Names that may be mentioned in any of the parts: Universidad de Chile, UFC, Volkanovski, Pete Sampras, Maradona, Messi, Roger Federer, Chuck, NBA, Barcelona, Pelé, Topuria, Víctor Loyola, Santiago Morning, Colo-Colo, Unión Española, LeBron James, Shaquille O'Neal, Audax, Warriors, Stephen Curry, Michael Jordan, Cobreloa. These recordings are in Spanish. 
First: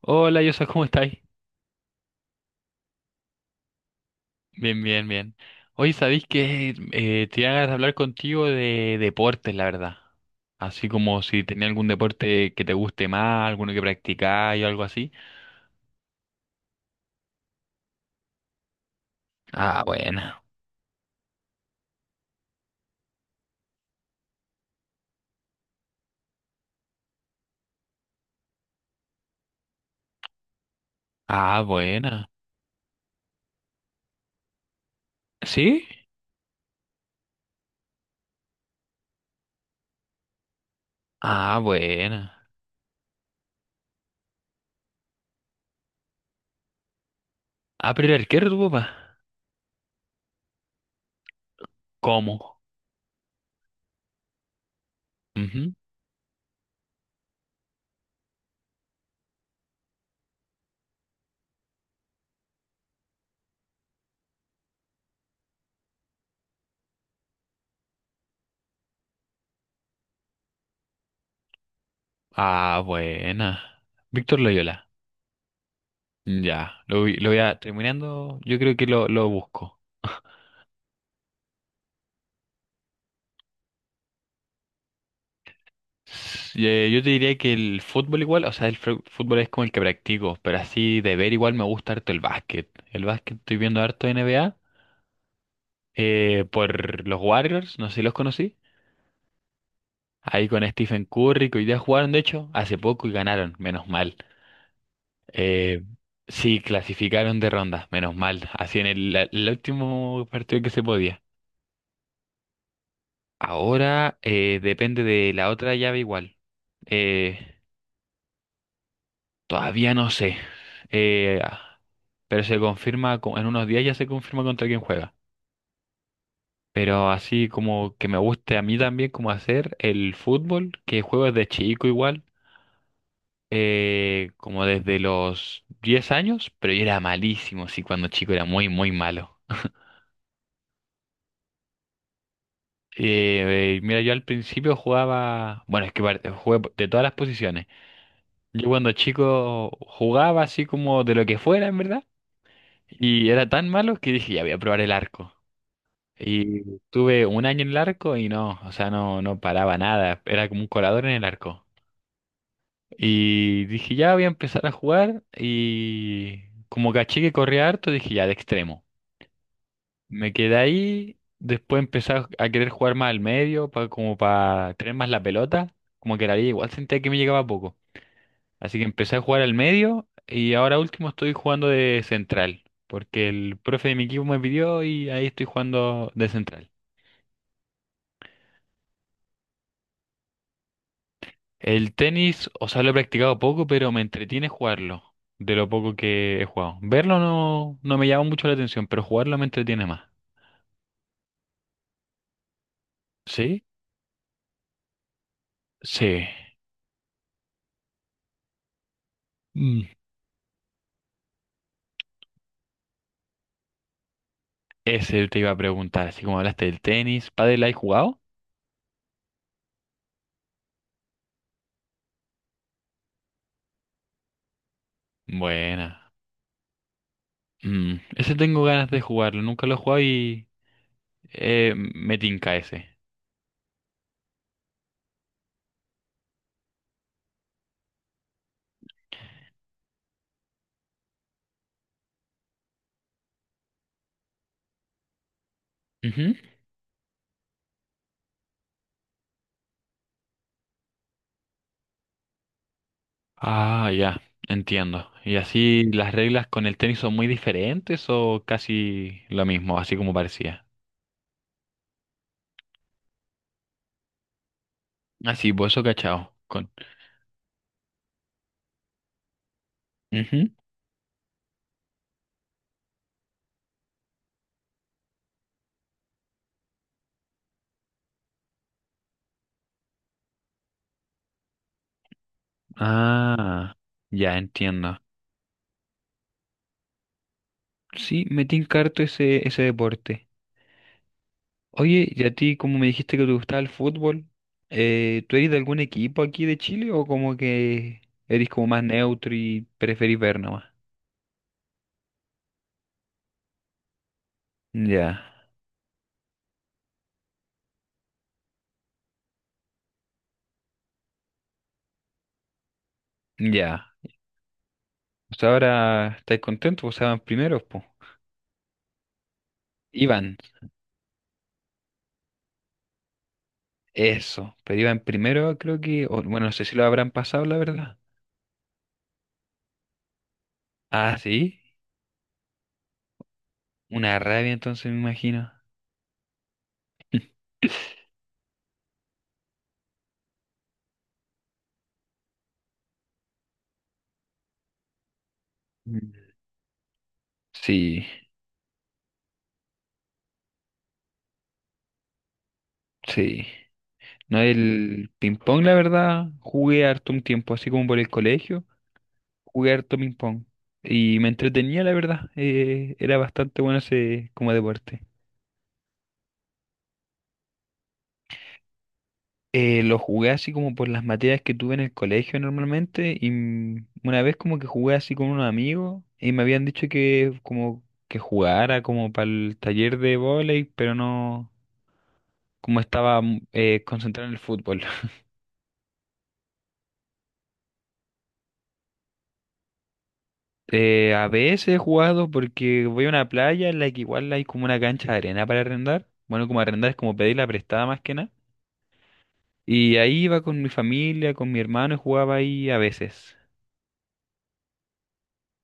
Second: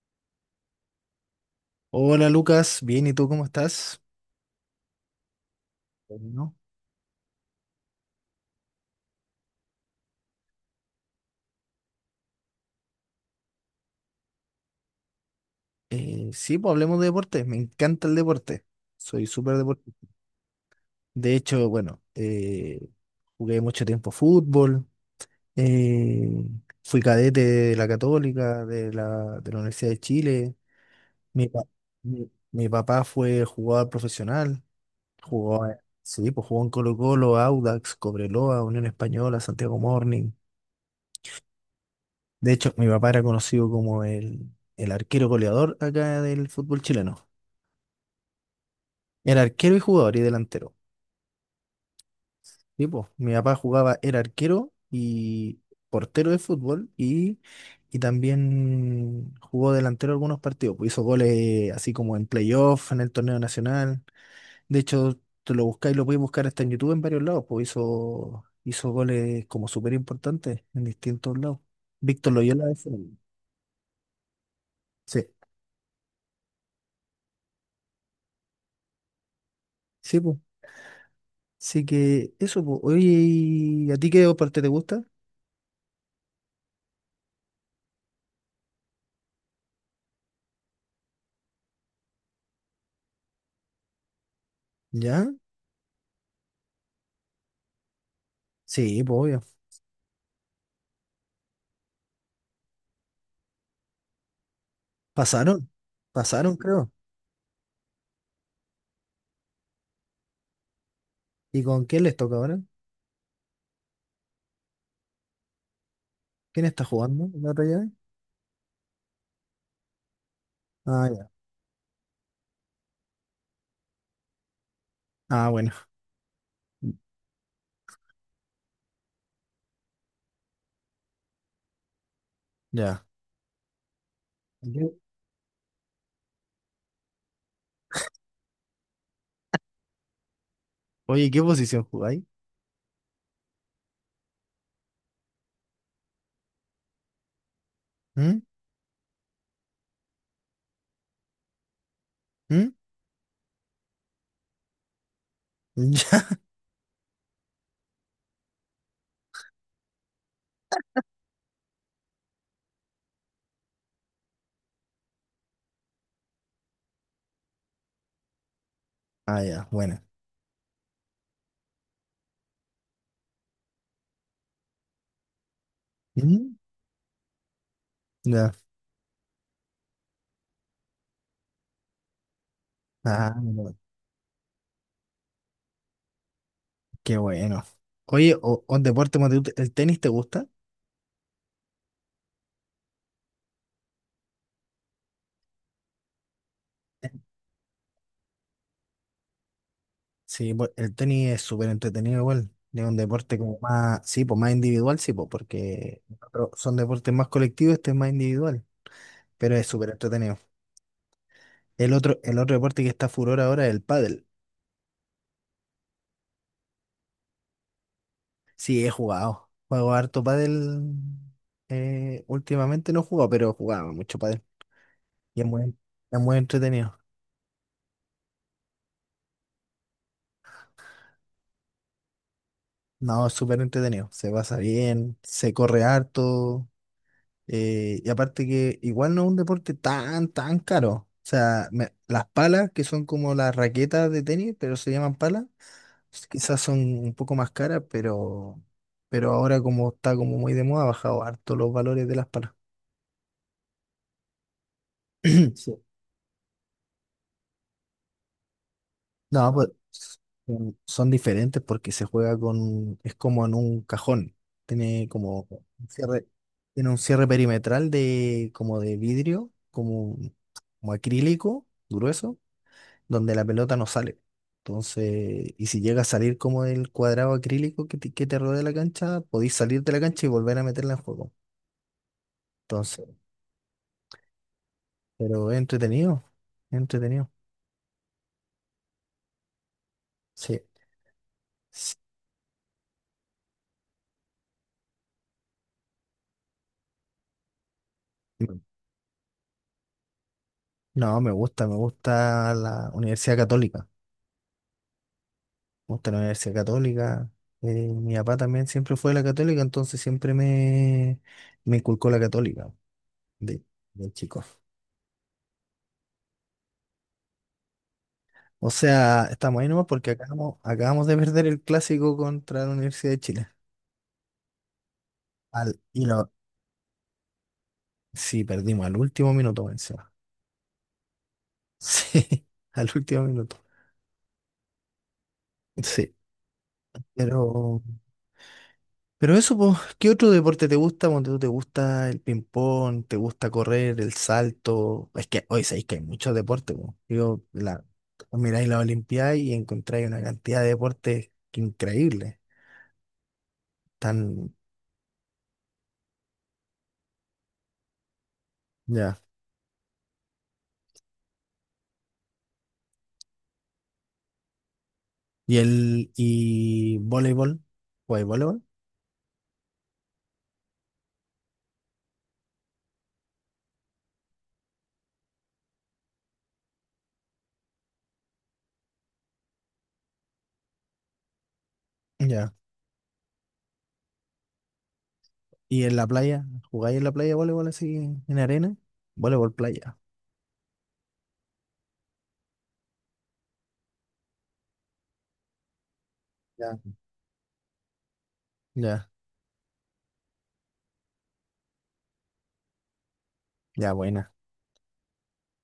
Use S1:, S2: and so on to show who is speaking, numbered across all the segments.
S1: Hola, Yosa, ¿cómo estáis?
S2: Hola, Lucas, bien, ¿y tú cómo estás?
S1: Bien, bien, bien. Hoy sabéis
S2: Bueno.
S1: que tenía ganas de hablar contigo de deportes, la verdad. Así como si tenía algún deporte que te guste más, alguno que practicáis o algo así.
S2: Sí, pues hablemos de deporte, me encanta el deporte, soy súper
S1: Ah,
S2: deportista.
S1: buena.
S2: De hecho, bueno, jugué mucho tiempo fútbol. eh, Fui cadete de la Católica, de la Universidad de Chile. mi, pa-
S1: Ah, buena.
S2: mi papá fue jugador profesional. Jugó,
S1: ¿Sí?
S2: sí, pues jugó en Colo-Colo, Audax, Cobreloa, Unión Española, Santiago Morning.
S1: Ah, buena.
S2: De hecho, mi papá era conocido como el arquero goleador acá del fútbol chileno.
S1: Ah, pero el arquero, tu papá.
S2: Era arquero y jugador y delantero.
S1: ¿Cómo?
S2: Sí, po. Mi papá jugaba, era arquero y
S1: Ujú.
S2: portero de fútbol, y también jugó delantero algunos partidos. Pues, hizo goles así como en playoff, en el torneo nacional. De hecho, te lo buscáis, lo podéis buscar hasta en YouTube en varios lados. Pues hizo goles como súper importantes en distintos lados. Víctor Loyola,
S1: Ah,
S2: ese.
S1: buena. Víctor Loyola.
S2: Sí,
S1: Ya, lo voy a terminando. Yo creo que lo busco.
S2: sí, pues. Así que eso, pues. Oye, ¿y a ti qué parte te gusta?
S1: Yo te diría que el fútbol igual, o sea, el fútbol es como el que practico, pero así de ver igual me gusta harto el básquet. El básquet estoy viendo harto N NBA,
S2: ¿Ya?
S1: por los Warriors, no sé si los conocí.
S2: Sí, pues obvio.
S1: Ahí con Stephen Curry, que hoy día jugaron de hecho hace poco y ganaron, menos mal.
S2: Pasaron,
S1: Eh,
S2: pasaron,
S1: sí,
S2: creo.
S1: clasificaron de ronda, menos mal. Así en el último partido que se podía.
S2: ¿Y con quién les toca ahora?
S1: Ahora depende de la otra llave igual.
S2: ¿Quién está jugando
S1: Eh,
S2: en la otra llave?
S1: Todavía no sé.
S2: Ah, ya.
S1: Eh, pero se confirma, en unos días ya se confirma contra quién juega.
S2: Ah, bueno.
S1: Pero así como que me guste a mí también como hacer el fútbol, que juego desde chico igual,
S2: Ya.
S1: como
S2: ¿Qué-
S1: desde los 10 años, pero yo era malísimo, sí, cuando chico era muy, muy malo.
S2: Oye, ¿qué posición jugáis?
S1: Mira, yo al principio jugaba, bueno, es que jugué de todas las posiciones.
S2: ¿Mm?
S1: Yo cuando chico jugaba así como de lo que fuera, en verdad,
S2: ¿Mm?
S1: y era tan malo que dije, ya voy a probar el arco.
S2: Ya.
S1: Y tuve un año en el arco y no, o sea, no, no paraba nada, era como un colador en el arco. Y dije, ya voy a empezar a jugar y como caché que corría harto, dije, ya, de extremo.
S2: Ah, ya, bueno.
S1: Me quedé ahí, después empecé a querer jugar más al medio, como para tener más la pelota, como que la liga
S2: ¿Mm?
S1: igual sentía que me llegaba poco.
S2: Ya.
S1: Así que empecé a jugar al medio y ahora último estoy jugando de central, porque
S2: Ah,
S1: el
S2: bueno,
S1: profe de mi equipo me pidió y ahí estoy jugando de central.
S2: qué bueno. Oye, o un deporte, Mateo, ¿el tenis te gusta?
S1: El tenis, o sea, lo he practicado poco, pero me entretiene jugarlo, de lo poco que he jugado. Verlo no, no me llama mucho la atención, pero jugarlo me entretiene más.
S2: Sí, pues, el tenis es súper entretenido igual. Es un deporte como
S1: ¿Sí?
S2: más, sí, pues más individual, sí, pues, porque los
S1: Sí.
S2: otros son deportes más colectivos, este es más individual, pero es
S1: Mm.
S2: súper entretenido. El otro deporte que está furor ahora es el pádel.
S1: Ese te iba a preguntar, así como hablaste del tenis, ¿pádel has jugado?
S2: Sí, he jugado. Juego harto pádel. Últimamente no he jugado, pero jugaba mucho pádel. Y
S1: Buena.
S2: es muy entretenido.
S1: Mm, ese tengo ganas de jugarlo, nunca lo he jugado y me tinca ese.
S2: No, es súper entretenido. Se pasa bien, se corre harto. Y aparte que igual no es un deporte tan, tan caro. O sea, las palas, que son como las raquetas de tenis, pero se llaman palas,
S1: Ujú.
S2: quizás son un poco más caras, pero ahora como está como muy de moda, ha bajado harto los valores de las palas.
S1: Ah, ya, entiendo. ¿Y
S2: Sí.
S1: así las reglas con el tenis son muy diferentes o casi lo
S2: No, pues
S1: mismo, así como parecía?
S2: son diferentes porque se juega con, es como en un cajón. Tiene como
S1: Así, bozo
S2: un cierre,
S1: cachado. Con...
S2: tiene un cierre perimetral de como de vidrio, como
S1: Ujú.
S2: como acrílico, grueso, donde la pelota no sale. Entonces, y si llega a salir como del cuadrado acrílico que te rodea la cancha, podéis salir de la cancha y volver a meterla en juego. Entonces,
S1: Ah, ya entiendo.
S2: pero es entretenido, es entretenido.
S1: Sí, me tinca harto ese, ese deporte.
S2: Sí. Sí.
S1: Oye, y a ti, como me dijiste que te gustaba el fútbol, ¿tú eres de algún equipo aquí de Chile o como que eres
S2: Bueno.
S1: como más neutro y preferís ver nomás?
S2: No, me gusta la Universidad Católica.
S1: Ya,
S2: Me gusta la Universidad Católica. Mi papá también siempre fue de la Católica, entonces me inculcó la Católica de,
S1: ya.
S2: de chico.
S1: Pues ahora estáis contentos, pues estaban primeros, pues.
S2: O sea, estamos ahí nomás porque
S1: Iban,
S2: acabamos, acabamos de perder el clásico contra la Universidad de Chile.
S1: eso. Pero iban primero, creo
S2: Y
S1: que.
S2: no,
S1: Bueno, no sé si lo habrán pasado, la verdad.
S2: sí, perdimos al último minuto encima.
S1: Ah, sí.
S2: Sí, al último minuto.
S1: Una rabia, entonces me imagino.
S2: Sí, pero, pero eso, pues, ¿qué otro deporte te gusta? Cuando tú te gusta el ping-pong, te gusta correr, el salto. Es que hoy sabéis que hay
S1: Mm.
S2: muchos deportes, pues.
S1: Sí,
S2: Miráis la Olimpiada y encontráis una cantidad de deportes increíbles.
S1: sí. No,
S2: Tan,
S1: el ping pong, la verdad, jugué harto un tiempo, así como por el colegio,
S2: ya.
S1: jugué harto ping pong. Y me entretenía, la verdad. Era bastante bueno ese como deporte.
S2: Y el, y voleibol, ¿jugáis voleibol?
S1: Lo jugué así como por las materias que tuve en el colegio normalmente. Y una vez como que jugué así con unos amigos y me habían dicho que como que jugara como para el taller de vóley, pero no,
S2: Ya.
S1: como estaba concentrado en el fútbol.
S2: ¿Y en la playa? ¿Jugáis en la playa voleibol así en arena? Voleibol playa.
S1: A veces he jugado porque voy a una playa en la que igual hay como una cancha de arena para arrendar. Bueno, como
S2: Ya,
S1: arrendar es como pedirla prestada más que nada.
S2: ya,
S1: Y ahí iba con mi familia, con mi hermano y jugaba ahí a veces.
S2: ya, buena.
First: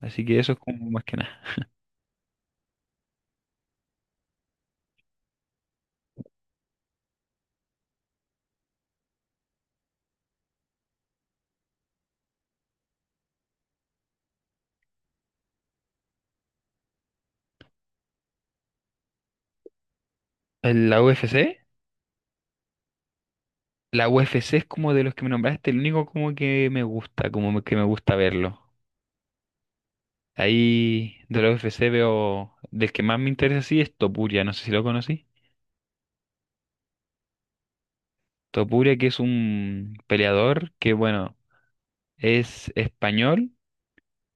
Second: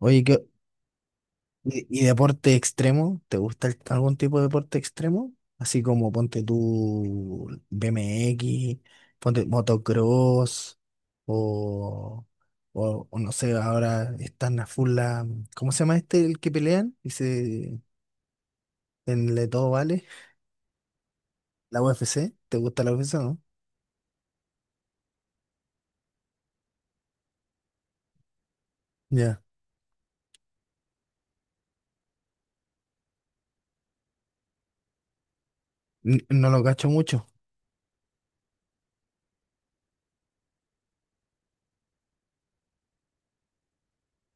S2: Oye,
S1: Así que eso es como más que nada.
S2: y deporte extremo? ¿Te gusta algún tipo de deporte extremo? Así como ponte tú BMX, ponte motocross, o, o no sé, ahora están a full ¿cómo se llama este el que pelean? En Le Todo Vale,
S1: ¿En ¿La UFC?
S2: la UFC. ¿Te gusta la UFC, no?
S1: La UFC es como de los que me nombraste, el único como que me gusta, como que me gusta verlo.
S2: Ya.
S1: Ahí de la UFC veo, del que más me interesa sí es Topuria, no sé si lo conocí.
S2: No lo cacho mucho,
S1: Topuria que es un peleador que bueno, es español.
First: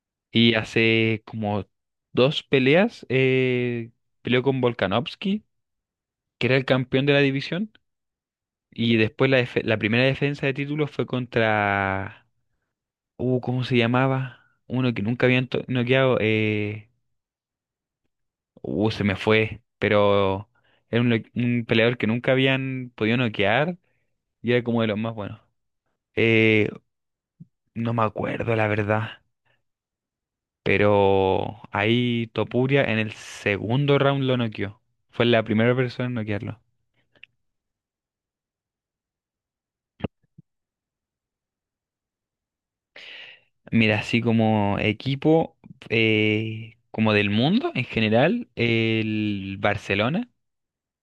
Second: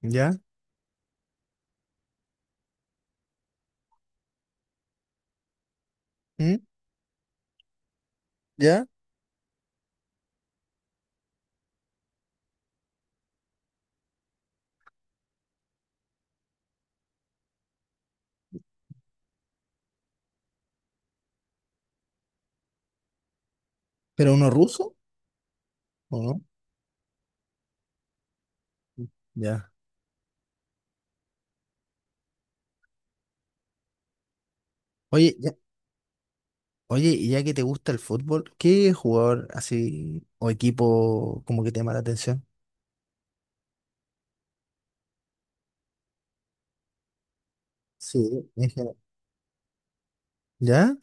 S2: ¿ya?
S1: Y hace como dos peleas, peleó con Volkanovski, que
S2: ¿Mm?
S1: era el campeón de la división.
S2: ¿Ya?
S1: Y después la primera defensa de título fue contra... ¿cómo se llamaba? Uno que nunca habían noqueado. Se me fue. Pero era un peleador que nunca habían podido noquear
S2: ¿Pero uno
S1: y era como de
S2: ruso?
S1: los más buenos.
S2: ¿O no?
S1: Eh, no me acuerdo, la verdad.
S2: Ya.
S1: Pero ahí Topuria en el segundo round lo noqueó. Fue
S2: Oye,
S1: la primera persona en noquearlo.
S2: Oye, y ya que te gusta el fútbol, ¿qué jugador así o equipo como que te llama la atención?
S1: Mira, así como equipo, como del mundo en general,
S2: Sí, en general.
S1: el Barcelona.
S2: ¿Ya?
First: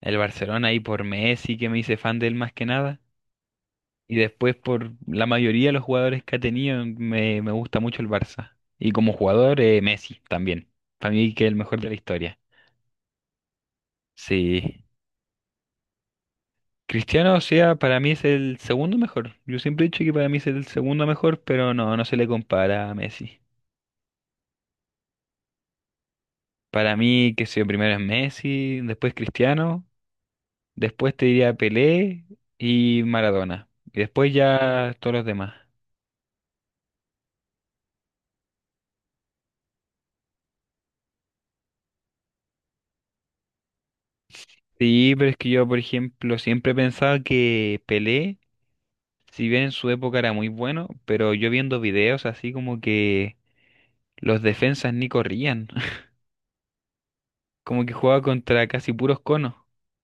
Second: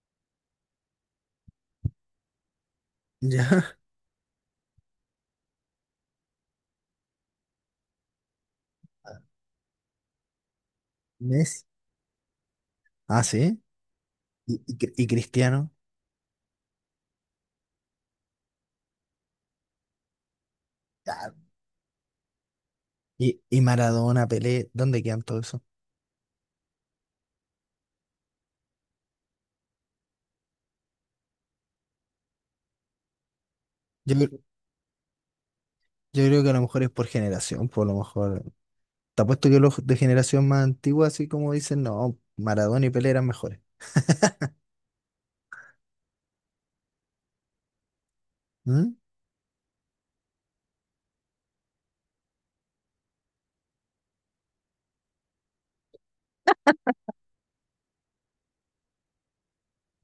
S1: El Barcelona ahí por Messi, que me hice fan de él más que nada.
S2: ¿Ya?
S1: Y después por la mayoría de los jugadores que ha tenido, me gusta mucho el Barça. Y como jugador, Messi también. Para mí que es el
S2: Messi.
S1: mejor de la historia.
S2: Ah, sí. ¿Y,
S1: Sí.
S2: Y Cristiano?
S1: Cristiano, o sea, para mí es el segundo mejor. Yo siempre he dicho que para mí es el segundo
S2: Ya.
S1: mejor, pero no, no se le compara a Messi.
S2: Y Maradona, Pelé? ¿Dónde quedan todo eso?
S1: Para mí, que sé yo, primero es Messi, después Cristiano, después te diría Pelé y Maradona. Y
S2: Yo,
S1: después
S2: cre-
S1: ya todos los demás.
S2: yo creo que a lo mejor es por generación, por lo mejor. Te apuesto que los de generación más antigua, así como dicen, no, Maradona y Pelé eran mejores.
S1: Sí, pero es que yo, por ejemplo, siempre pensaba que Pelé,
S2: ¿Mm?
S1: si bien en su época era muy bueno, pero yo viendo videos así como que los defensas ni corrían, como que jugaba contra casi puros conos.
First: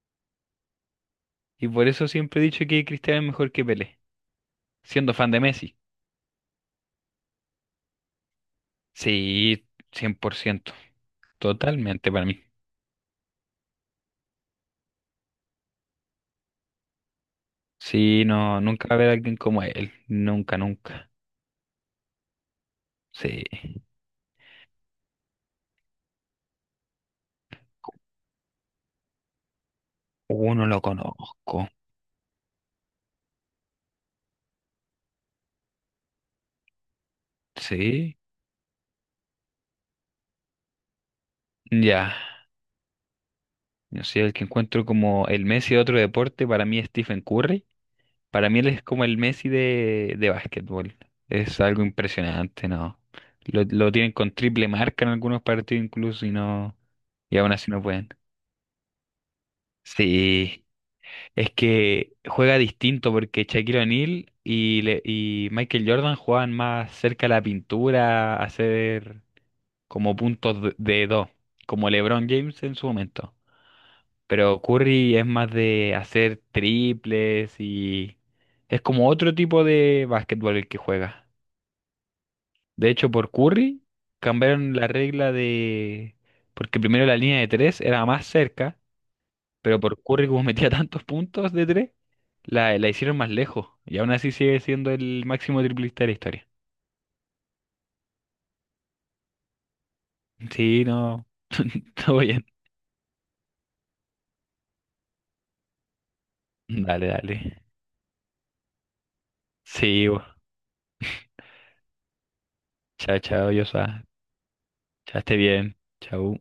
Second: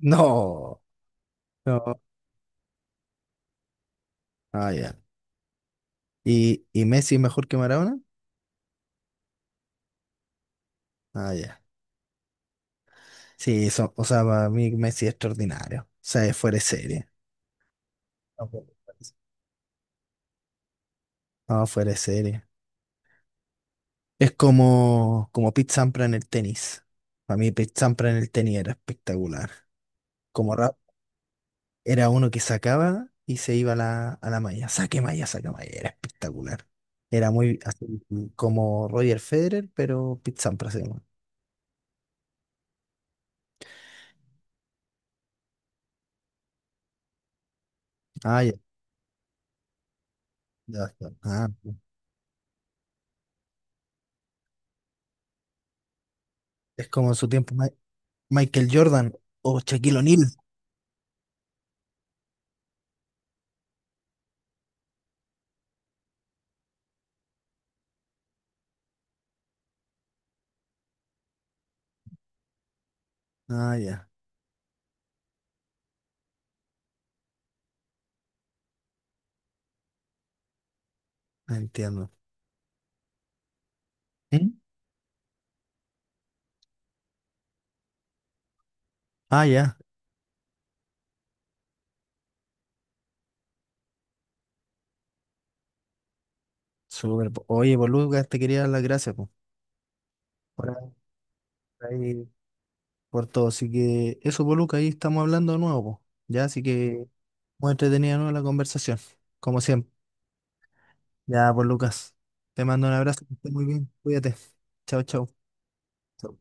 S2: No.
S1: Y por
S2: No.
S1: eso siempre he dicho que Cristiano es mejor que Pelé,
S2: Ah, ya.
S1: siendo fan de Messi.
S2: Y Messi es mejor que Maradona?
S1: Sí, 100 por ciento
S2: Ah, ya.
S1: totalmente para mí.
S2: Sí, eso, o sea, para mí Messi es extraordinario. O sea, es fuera de serie.
S1: Sí,
S2: No,
S1: no,
S2: pues.
S1: nunca va a haber alguien como él, nunca, nunca.
S2: No, fuera de serie.
S1: Sí,
S2: Es como, como Pete Sampras en el tenis. Para mí Pete Sampras en el tenis era espectacular. Como
S1: uno
S2: Ra-
S1: lo conozco.
S2: Era uno que sacaba y se iba a la malla. Saque malla, saque malla. Era espectacular. Era muy así
S1: Sí,
S2: como Roger Federer, pero Pete Sampras se llama.
S1: ya. Yo soy el que encuentro como el Messi de otro deporte, para mí es Stephen Curry.
S2: Ah,
S1: Para
S2: ya.
S1: mí él es como el Messi de
S2: Ya
S1: básquetbol.
S2: está.
S1: Es algo impresionante, ¿no? Lo tienen con triple marca en algunos partidos incluso y no,
S2: Es como en su
S1: y aún
S2: tiempo
S1: así no pueden.
S2: Michael Jordan o Shaquille O'Neal.
S1: Sí, es que juega distinto porque Shaquille O'Neal y, y Michael Jordan juegan más cerca a la pintura, a hacer como puntos de dos, como LeBron James en su momento.
S2: Ah, ya.
S1: Pero Curry es más de hacer triples y es como otro tipo de básquetbol el que juega.
S2: Entiendo.
S1: De hecho, por Curry
S2: ¿Mm?
S1: cambiaron la regla de... porque primero la línea de tres era más cerca.
S2: Ah, ya.
S1: Pero por Curry, como metía tantos puntos de tres, la hicieron más lejos. Y aún así sigue siendo el máximo triplista de la historia.
S2: Súper, po. Oye, Boluca, te quería dar las gracias, po,
S1: Sí,
S2: por,
S1: no. Todo
S2: ahí,
S1: bien.
S2: por todo. Así que eso, Boluca, ahí estamos hablando de nuevo, po. Ya, así que
S1: Dale, dale.
S2: muy entretenida, ¿no?, la conversación, como siempre.
S1: Sí, bo.
S2: Ya, pues Lucas, te mando un
S1: Chao,
S2: abrazo, que
S1: chao,
S2: estés muy bien,
S1: Yosa.
S2: cuídate. Chao,
S1: Chao,
S2: chao.
S1: esté bien. Chao.